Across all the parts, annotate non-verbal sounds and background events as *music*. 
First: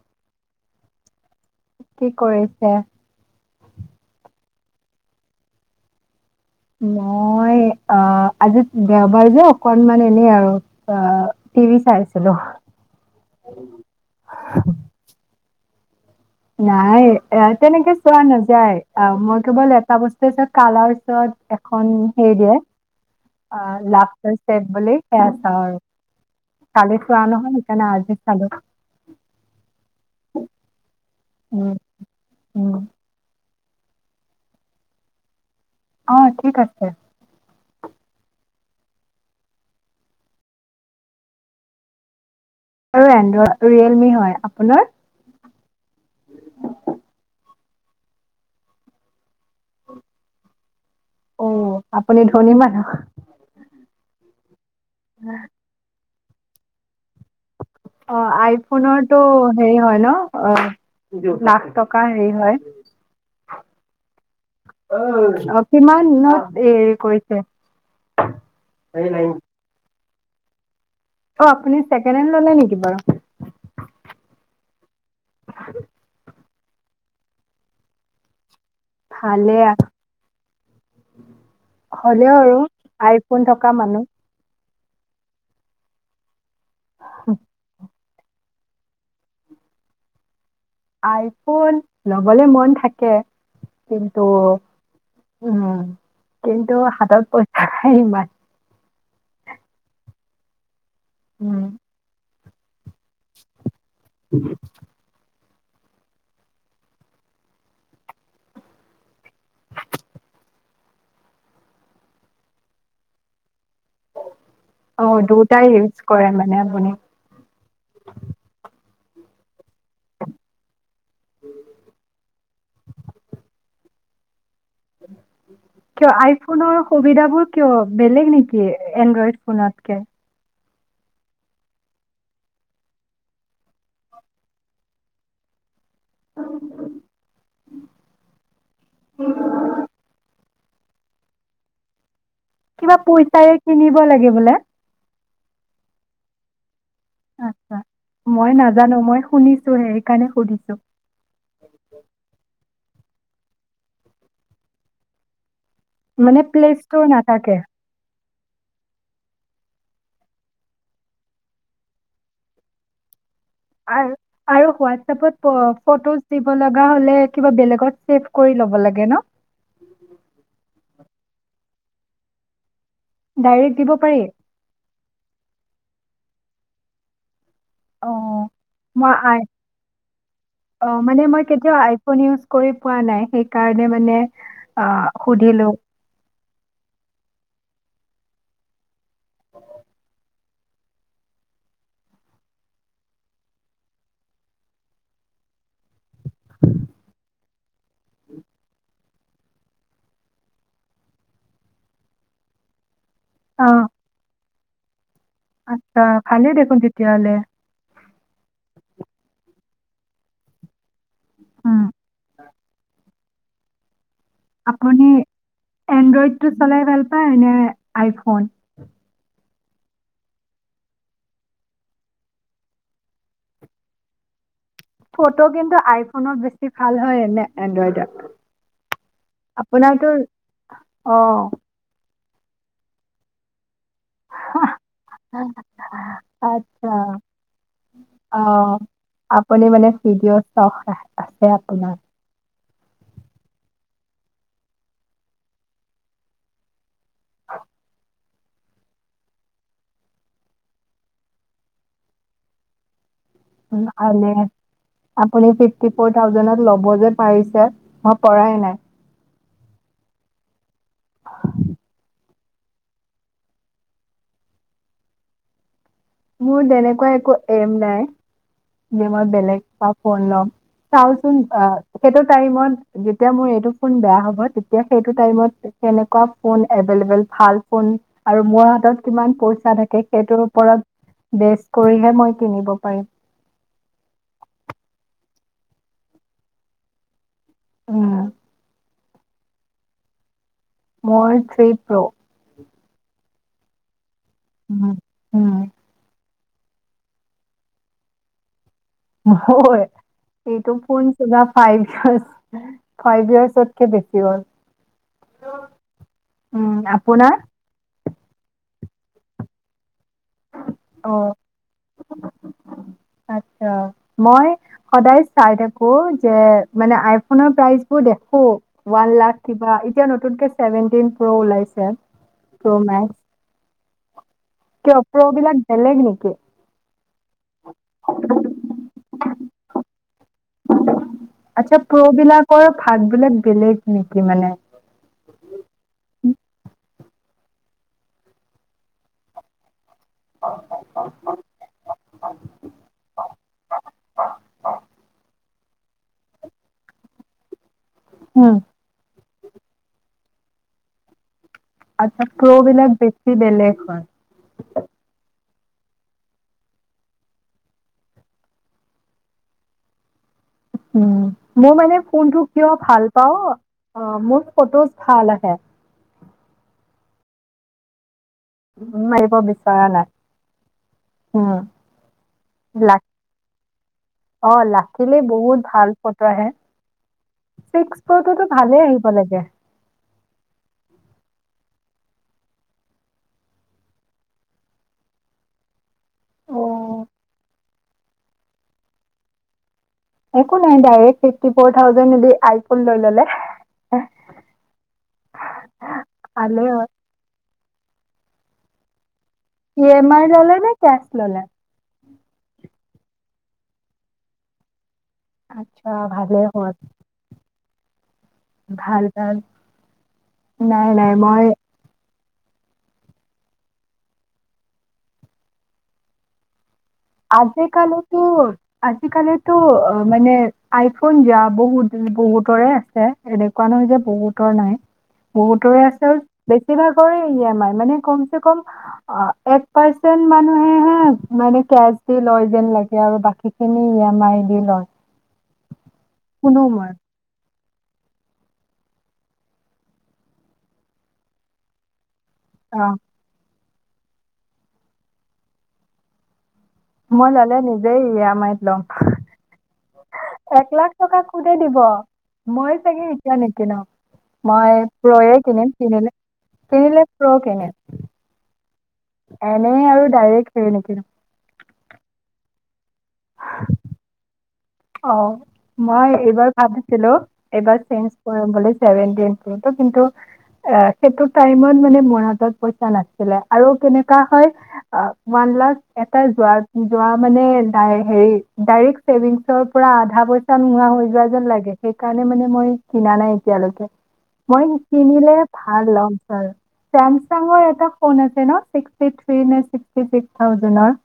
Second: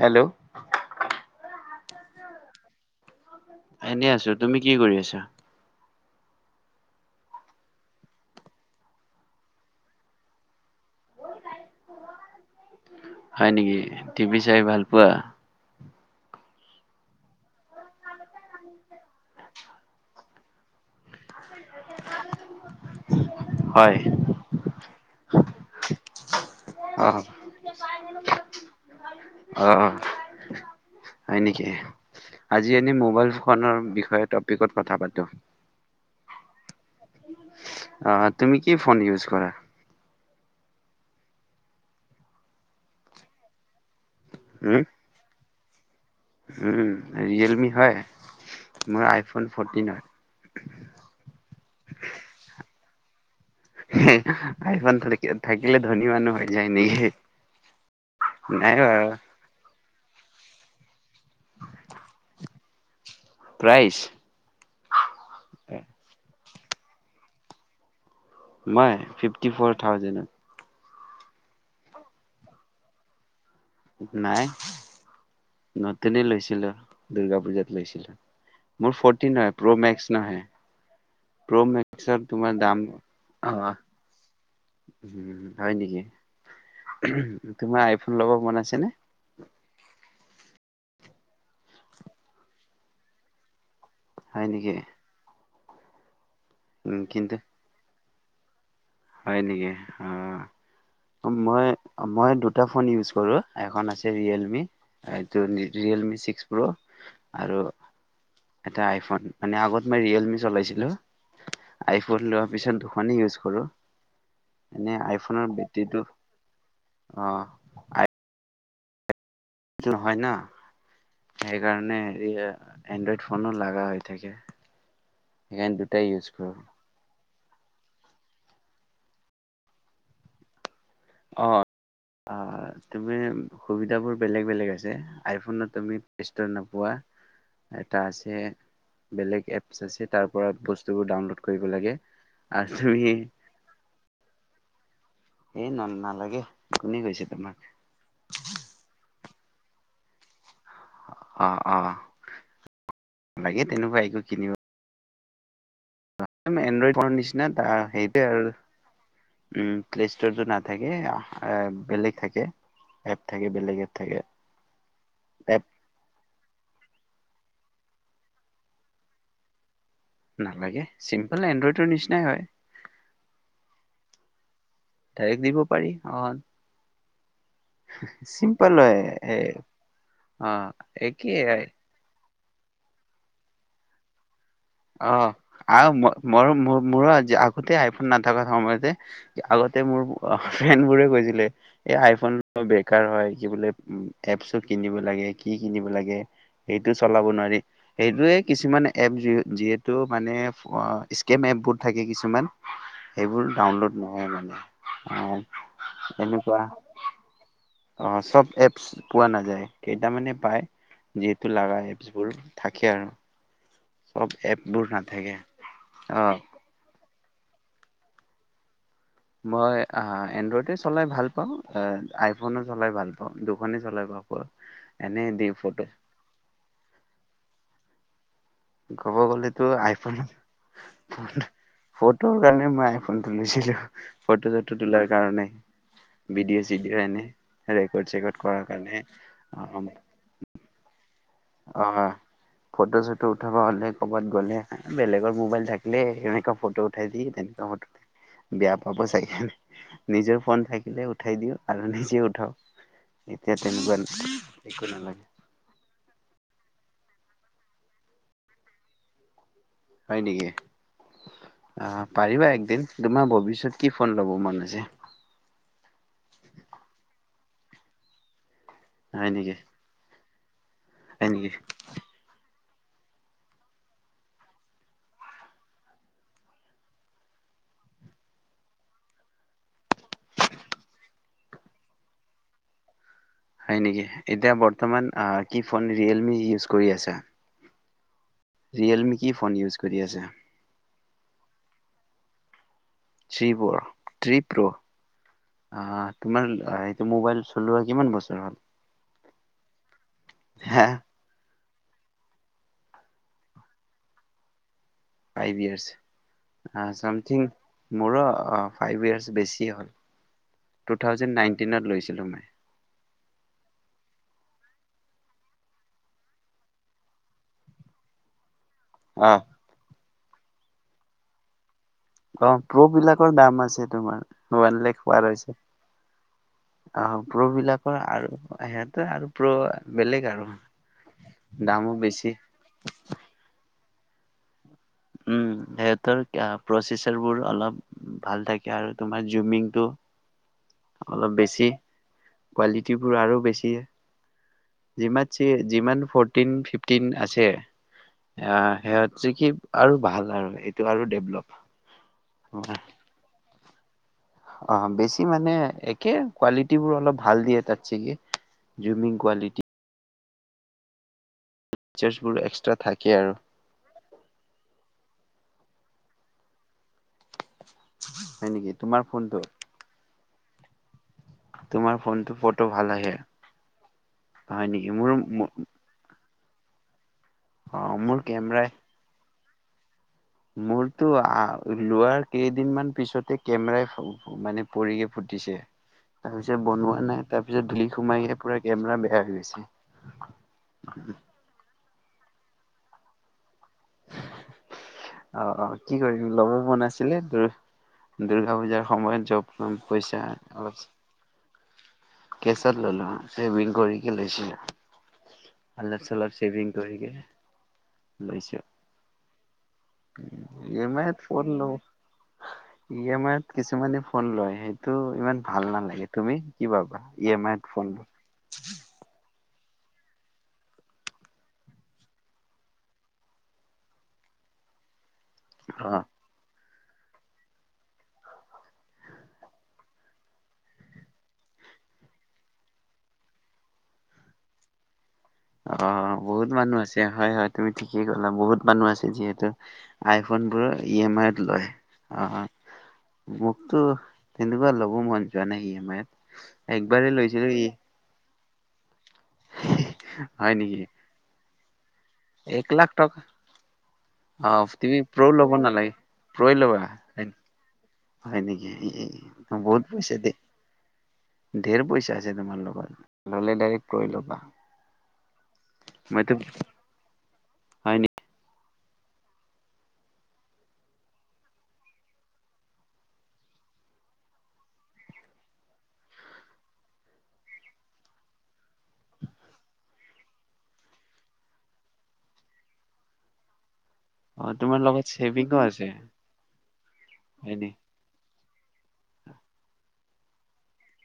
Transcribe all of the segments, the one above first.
Hello কি কৰিছা? এনেই আছোঁ, তুমি কি কৰি আছা? মই অ, আজি দেওবাৰ যে, অকনমান এনে আৰু অ' টিভি চাই আছিলো। হয় নেকি? টিভি চাই ভাল পোৱা? নাই, এ তেনেকে চোৱা নাযায়। অ মই কেৱল এটা বস্তু চাওঁ, কালাৰচত এখন হেৰি দিয়ে, আ হয় লাফটাৰ চে'ফ বুলি সেয়া চাওঁ আৰু। কালি অ চোৱা নহ'ল, সেইকাৰণে আজি চালো। অ হয় নেকি? উম উম আজি এনে মোবাইল ফোনৰ বিষয়ে টপিকত কথা পাতো। অ', ‌ঠিক আছে। অ', তুমি কি ফোন ইউজ কৰা? অ', এণ্ড্ৰইড ৰিয়েলমি হয়, উম আপোনাৰ? উম, ৰিয়েলমি হয়? মোৰ আইফোন ফৰ্টিন অ আপুনি ধনী মানুহ। হয়। আইফোন থাকি, থাকিলে ধনী মানুহ হয় হৈ যায় নেকি? অ, নাই বাৰু আইফোনৰটো হেৰি হয় ন? অ' লাখ টকাৰ হেৰি হয় প্ৰাইছ? অ অ' কিমান ন এ কৈছে। নাই, ফিফটি ফৰ থাউজেণ্ডৰ। অ', ‌ আপুনি ছেকেণ্ড হেণ্ড ল'লে নেকি বাৰু? নাই। নতুনেই লৈছিলো। দুৰ্গা পূজাত লৈছিলো। মোৰ ফৰ্টিন হয়, ভালে প্ৰ মেক্স নহয়। প্ৰ' মেক্সত হ'লেও আৰু তোমাৰ দাম আইফোন থকা মানুহ উম, হয় নেকি? তোমাৰ আই ফোন ল'ব মন আছে নে? আইফোন ল'বলৈ মন থাকে কিন্তু হয় নেকি? উম, কিন্তু উম, হাতত কিন্তু পইচা নাই ইমান। হয় নেকি, অ, উম মই, মই দুট দুটা ফোন ইউজ কৰোঁ, এখন আছ হেৰি ৰিয়েলমি। ৰিয়েলমি ছিক্স প্ৰ' আৰু এটা আইফোন মানে আগত মই ৰিয়েলমি চলাইছিলো। আইফোন লোৱাৰ পিছত দুখনে ইউজ কৰো। অ দুটাই ইউজ কৰে মানে আপুনি। অ', হয় ন সেইকাৰণে এই এনড্ৰইড ফোনো লাগা হয়। তাকে। কিয় আইফোনৰ সুবিধাবোৰ। কিয় বেলেগ নেকি এণ্ড্ৰইড ফোনতকে। অ অ তুমি সুবিধাবোৰ বেলেগ বেলেগ আছে। আইফোনত তুমি, স্ত্ৰৰ নোপোৱা। এটা আছে বেলেগ এপছ আছে তাৰ পৰা। বস্তুবোৰ ডাউনলোড কৰিব লাগে। আৰু কিবা তুমি পইচাৰে কিনিব লাগে বোলে। এই নালা। নালাগে। কোনে কৈছে তোমাক আটচ্ছা। মই নাজানো মই, শুনিছোহে, সেইকাৰণে সুধিছো। অ অ। লাগে তেনেকুৱা একো কিনিব। মানে প্লে ষ্ট'ৰ নাথাকে। সেয়ে আৰু উম প্লে ষ্টোৰটো নাথাকে আ আ বেলেগ থাকে *unintelligible* এপ আও, থাকে আৰু হোৱাটচ‌আপত এপ ফ-ফটোজ দিব লগা হলে কিবা বেলেগ গত ছেভ কৰি ল'ব লাগে ন? নালাগে, চিম্পল এনড্ৰইডৰ নিচিনাই হয়। ডাইৰেক্ট দিব পাৰি? ডাইৰেক্ট দিব পাৰি, অন অঁ চিম্পল হয় মই আই অ অঁ মানে একেই মই হয়। কেতিয়াও আইফোন ইউজ কৰি পোৱা নাই সেইকাৰণে মানে অ সুধিলো মোৰ-মোৰ-মোৰো আগতে আইফোন নাথাককাৰ সময়তে আগতে মোৰ অ ফ্ৰেণ্ড বোৰে কৈছিলে এই আইফোন বেকাৰ হয়, কি বোলে এপছো কিনিব লাগে কি কিনিব লাগে। সেইটো চলাব নোৱাৰি। সেইটোৱে কিছুমান এপ যি যিহেতু মানে স্কেম এপবোৰ থাকে কিছুমান সেইবোৰ ডাউনলোড নহয় মানে। অ', আত্চ্ছা ভালেই এনেকুৱা দেখোন তেতিয়া হ'লে। অ চব এপচ পোৱা নাযায় কেইটামানে পায়। যিহেতু উম, লাগাই এপছবোৰ থাকে আৰু। চব এপবোৰ আপুনি নাথাকে অ', এনডইডটো চলাই ভাল হয় এনে আইফোন? মই এনড্ৰইডে চলাই ভাল পাওঁ, আইফোনো চলাই ভাল পাওঁ, দুখনেই চলাই পাওঁ এনে ফটো দি কিন্তু আইফোনত বেছি ভাল হয়নে এনড্ৰইড? *inaudible* ক'ব গ'লেতো আইফোন ফোন অঁ ফোট তোৰ কাৰণে মই আইফোনটো লৈছিলোঁ। ফটো চটো তোলাৰ কাৰণে, ভিডিঅ' আচ্ছা চিডিঅ এনে, ৰেকৰ্ড চেকৰ্ড কৰাৰ অ', কাৰণে আপুনি অ মানে ভিডিঅ' চখ আ- আছে অ আপোনাৰ। ফটো-চটো উঠাব হলে ক'বাত গ'লে বেলেগৰ মোবাইল থাকিলে সেনেকুৱা ফটো উঠাই দিয়ে তেনেকুৱা ফটো বেয়া পাব চাগে৷নিজৰ ফোন থাকিলে উঠাই দিওঁ আৰু নিজে উঠাওঁ। *unintelligible* আপুনি ফিফ্টি ফৰ থাউজেনত লব মই যে পাৰিছে মই পৰাই নাই। হয় নেকি? আ। পাৰিবা একদিন তোমাৰ ভৱিষ্যত কি ফোন ল'ব মন আছে? মোৰ তেনেকুৱা একো এম নাই। যে মই হয় নেকি বেলেগ কা ফোন লম। হয় চাওচোন নেকি অ সেইটোৰ টাইমত যেতিয়া মই এইটোফোন বেয়া হব তেতিয়া সেইটো টাইমত তেনেকুৱা ফোন এভেলেবুল ভাল ফোন আৰু মোৰ হাতত কিমান পইচা থাকে সেইটো ওপৰত। বেচ কৰিহে মই কিনিব পাৰিম। হয় নেকি এতিয়া বৰ্তমান কি ফোন ৰিয়েলমি ইউজ কৰি আছা। উম। ৰিয়েলমি কি ফোন ইউজ কৰি আছা। মোৰ three pro three প্ৰৰ three pro উম, উম, আহ আহ তোমাৰ সেইটো মোবাইল চলোৱা কিমান বছৰ হ'ল। *unintelligible* এইটো হা ফোন চলোৱা ফাইভ ইয়াচ ফাইভ ইয়াৰ্চতকে বেছি হ'ল। ফাইভ উম, ইয়েৰ্চ, আপোনাৰ চামথিং। মোৰো ফাইভ ইয়াৰ্চ বেছি হ'ল। অ' টো-থাউজেন নাইনটিনত লৈছিলোঁ মই। আচ্ছা মই সদায় চাই থাকো যে মানে আইফোনৰ প্ৰাইচ বোৰ দেখো। ওৱান অ লাখ অ কিবা এতিয়া ন নতুনকে ছেভেনটিন প্ৰ' ওলাইছে। অহ প্ৰ' বিলাকৰ দাম আছে তোমাৰ। ওৱান কিয় লাখ পাৰ প্ৰ' হৈছে বিলাক বেলেগ নেকি আহ প্ৰ' বিলাকৰ আৰু সিহঁতে আৰু প্ৰ' বেলেগ আৰু আচ্ছা দামো প্ৰ' বেছি। বিলাকৰ ভাগ বিলাক বেলেগ নেকি মানে। উম সিহঁতৰ প্ৰচেচাৰবোৰ অলপ ভাল থাকে আৰু তোমাৰ জুমিংটো। অলপ বেছি কোৱালিটিবোৰ আৰু বেছি যিমান। যিমান ফৰটিন ফিফটিন আছে উম, অ সেই যেখি *unintelligible* আৰু ভাল আৰু এইটো আৰু ডেভলপ। আচ্ছা প্ৰ' বিলাগ বেচি বেলেগ। হয়। অ' বেছি মানে একে কোৱালিটিবোৰ অলপ ভাল দিয়ে তাত চাগে, জুমিং কোৱালিটি। উম। মই মানে ফিচাৰ্চবোৰ ফোনটো কিয় এক্সট্ৰা ভাল থাকে আৰু পাওঁ। আহ, মোৰ ফটোজ ভাল আহে। *inaudible* তোমাৰ মৰিব ফোনটো বিচৰা নাই। উম, তোমাৰ ফোনটো ফ'টো ভাল লা আহে। হয় নেকি? মোৰো মোৰ ত' আহে। অ ছিক্স *unintelligible* ভালে আহিব লাগে। মোৰটো আ লোৱাৰ কেইদিনমান পিছতে কেমেৰাই, মানে পৰিকে ফুটিছে। তাৰ অ'। পিছত বনোৱা নাই, তাৰ পিছত ধূলি সোমাই পুৰা কেমেৰা বেয়া হৈ গৈছে। একো নাই, ডাইৰেক্ট *unintelligible* থাউজেণ্ডেদি আইফোন লৈ ল'লে। অ', অ', কি কৰিম, ল'ব ভালে মন হ'ল। আছিলে *unintelligible* দুৰ্গা পূজাৰ সময়ত জব ই এম আই ল'লে নে? কেচ ল'লে? কেচত ল'লো, বিল *unintelligible* আতচ্ছা, ভালে হ'ল। লৈছোঁ। ভাল ভাল। ই নাই এম‌ নাই আইত মই ফোন ই এম আইত কিছুমানে ফোন লয়, সেইটো ইমান ভাল নালাগে। তুমি? কি ভাবা ই এম আইত আজি ফোন কালিতো, আজিকালি টো, অ', মানে আইফোন যা বহুত, বহুতৰে আছে, এনেকুৱা নহয় যে, বহুতৰ নাই। বহুতৰে লোৱা? অ আছে বেছ বেছি ভাগৰে ই এম আই, মানে কমচেকম আ, এক পাৰচেণ্ট মানুহেহে মানে কেছ লয় যেন লাগে, আৰু বাকীখিনি ই এম আই দি লয়। অ', বহুত শুনো মানুহ মই আছে হয়, হয়। তুমি ঠিকেই ক'লা, বহুত মানুহ আছে যিহেতু আইফোনবোৰ ই এম আইত লয়। অ', অ *unintelligible* তোৰ, তেনেকুৱা ল'ব মন যোৱা নাই, ই এম আইত একবাৰেই মই লৈছিলো ল'লে ই নিজেই ই এম আইত লম। হয় এক নেকি? *unintelligible* দিব। এক মই লাখ চাগে টকা এতিয়া নিকিনো, অ মই তুমি প্ৰ' প্ৰ'য়ে ল'ব কিনিম নালাগে কিনিলে, প্ৰ'ই ল'বা কিনিলে প্ৰ কিনিম। হয় নেকি, এনেই বহুত আৰু পইছো দে। ডাইৰেক্ট হেৰি নিকিনো ধেৰ পইচা আছে তোমাৰ লগত। ললে ডাইৰেক্ট প্ৰ এ ল'বা। অ', মই মইতো এইবাৰ ভাবিছিলো, এইবাৰ হয় চেঞ্জ নেকি কৰিম বুলি সেভেন্তিন প্ৰ'টো কিন্তু, আহ, সেইটো টাইমত মানে মোৰ হাতত পইচা নাছিলে। আৰু কেনেকুৱা হয়, ওৱান লাখ এটা যোৱাৰ, যোৱা মানে দাই হেৰি ডাইৰেক্ট ছেভিংছত পুৰা আধা পইচা নোহোৱা হৈ যোৱা যেন লাগে, সেইকাৰণে মানে মই কিনা নাই এতিয়ালৈকে। অ মই তোমাৰ লগত কিনিলে ছেভিংও আছে ভাল লম আৰু। হয় ছেমছাংৰ নি এটা ফন আছে ন', চিক্স ই থ্ৰী নে চিক ফিকি ছিক্স থাউজেণ্ডৰ।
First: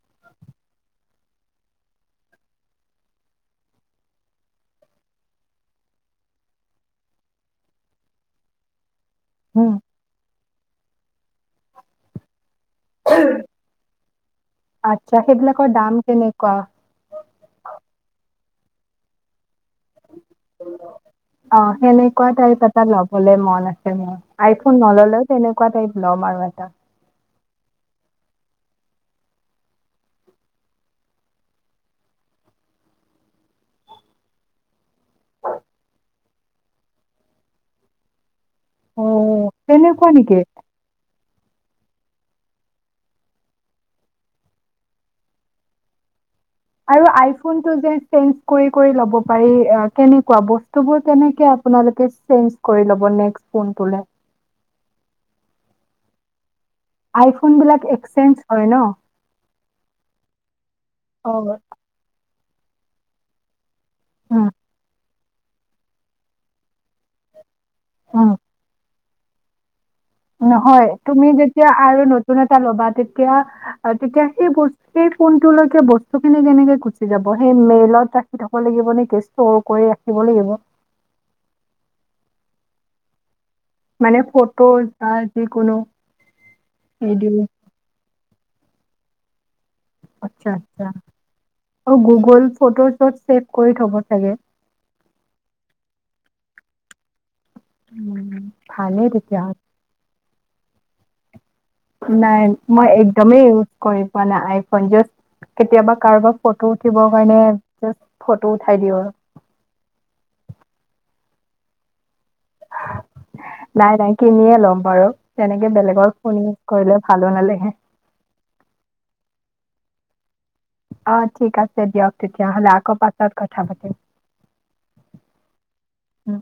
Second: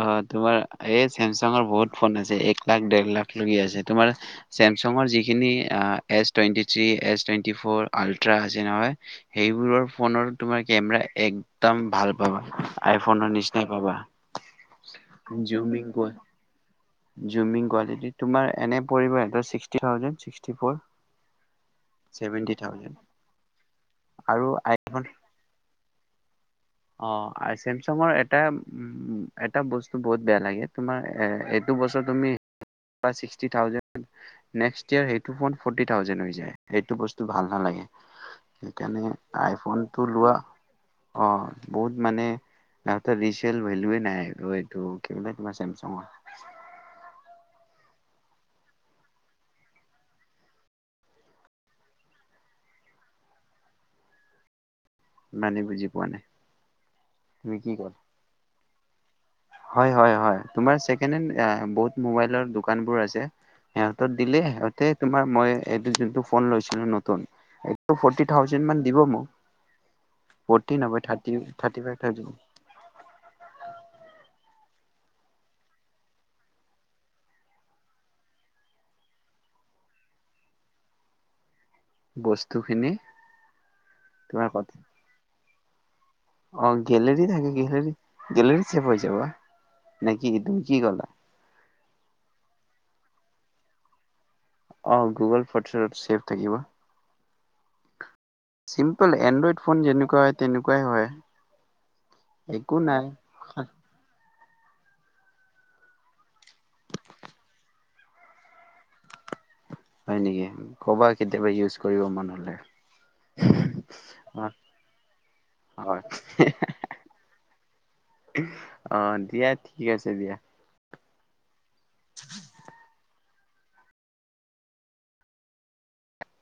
অ' তোমাৰ এই চেমচাঙৰ বহুত ফোন আছে, এক লাখ-ডেৰ লাখ লৈকে আছে। তোমাৰ, চেমচাঙৰ যিখিনি S twenty three, S twenty four ultra আছে নহয়। সেইবোৰৰ ফোনৰ তোমাৰ কেমেৰা একদম ভাল পাবা, আইফোনৰ নিচিনাই পাবা। আটচ্ছা, সেইবিলাকৰ জুমিং দাম কোৱা কেনেকুৱা? Zooming quality. তোমাৰ এনে পৰিব এটা ছিক্স অ' সেনেকুৱা ছেভেন্টি টাইপ এটা থাউজেণ্ড লবলে মন আছে মোৰ আইফোন নললেও তেনেকুৱা টাইপ লম আৰু এটা অ' আৰু চেমচাঙৰ এটা এটা বস্তু বহুত বেয়া লাগে তোমাৰ এইটো বছৰ তুমি চিকস্টি থাউজেন নেক্সট ইয়েৰ সেইটো বস্ত ফৌৰটি থাউজেন হৈ যায় হেইটো বস্তু ভাল নালাগে অ সেইকাৰণে আইফোনটো তেনেকুৱা লোৱা নেকি অ' বহুত মানে নাতে ৰিচল ভেলুৱেই নাই আৰু এইটো কি বিলাক চেমচঙৰ আৰু আইফোনটো যে চেইনজ কৰি কৰি লব পাৰি কেনেকুৱা বস্তুবোৰ কেনেকৈ আপোনালোকে চেনজ কৰি লব নেক্সট ফোন ললে মানে বুজি পোৱা নাই আইফোন তুমি কি বিলাক কৰা এক্সচেঞ্জ হয় ন হয় হয় হয় তোমাৰ অ ছেকেণ্ডহেন বহুত মোবাইল দোকান দোকানবোৰ আছে সিহঁতক দিলে উম, সিহঁতে তোমাৰ মই এইটো যোনটো ফোন লৈছিলো নতুন এইটো ফৰ্টি উম। থাউজেণ্ড মান দিব মোক ফৰ্টি নহয় তুমি থাৰ্টি যেতিয়া থাৰ্টি ফাইভ আৰু থাউজেণ্ড নতুন এটা ল'বা তেতিয়া তেতিয়া সেই বস্তু সেই ফোনটোলৈকে বস্তুখিনি কেনেকে গুচি যাব সেই মেইলত ৰাখি থব লাগিব নে কেৰ কৰি ৰাখিব লাগিব বস্তুখিনি মানে ফটোত, আহ কোনো অৱ গলেৰি থাকে *unintelligible* গলেৰিত ছেৱ হৈ যাব। নে কি আচ্ছা তুমি কি আচ্ছা ক'লা। অ গুগল ফটো চ্বত চছেভ কৰি থব লাগে। অ গুগল ফত চছেভ থাকিব। উম। ভালেই চিম্পল তেতিয়াহ'লে এনড্ৰইড ফোন যেনেকুৱা তেনেকুৱাই হয়। নাই একো মই নাই একদমেই ইউজ কৰি পোৱা না। *unintelligible* কেতিয়াবা কাৰোবাক ফটো উঠিব কাৰণে ফটো উঠাই দিওঁ আৰু হয় নেকি ক'বা কেতিয়াবা ইউজ কৰিব মন হ'লে। নাই নাই কিনিয়ে অ' লম বাৰু, তেনেকে বেলেগৰ ফোন ইউজ কৰিলে ভালো নালাগে। অ দিয়া ঠিক আছে দিয়া। অ', ঠিক আছ দিয়ক তেতিয়া হ'লে, আক পাচত কথা পাতিম, উম।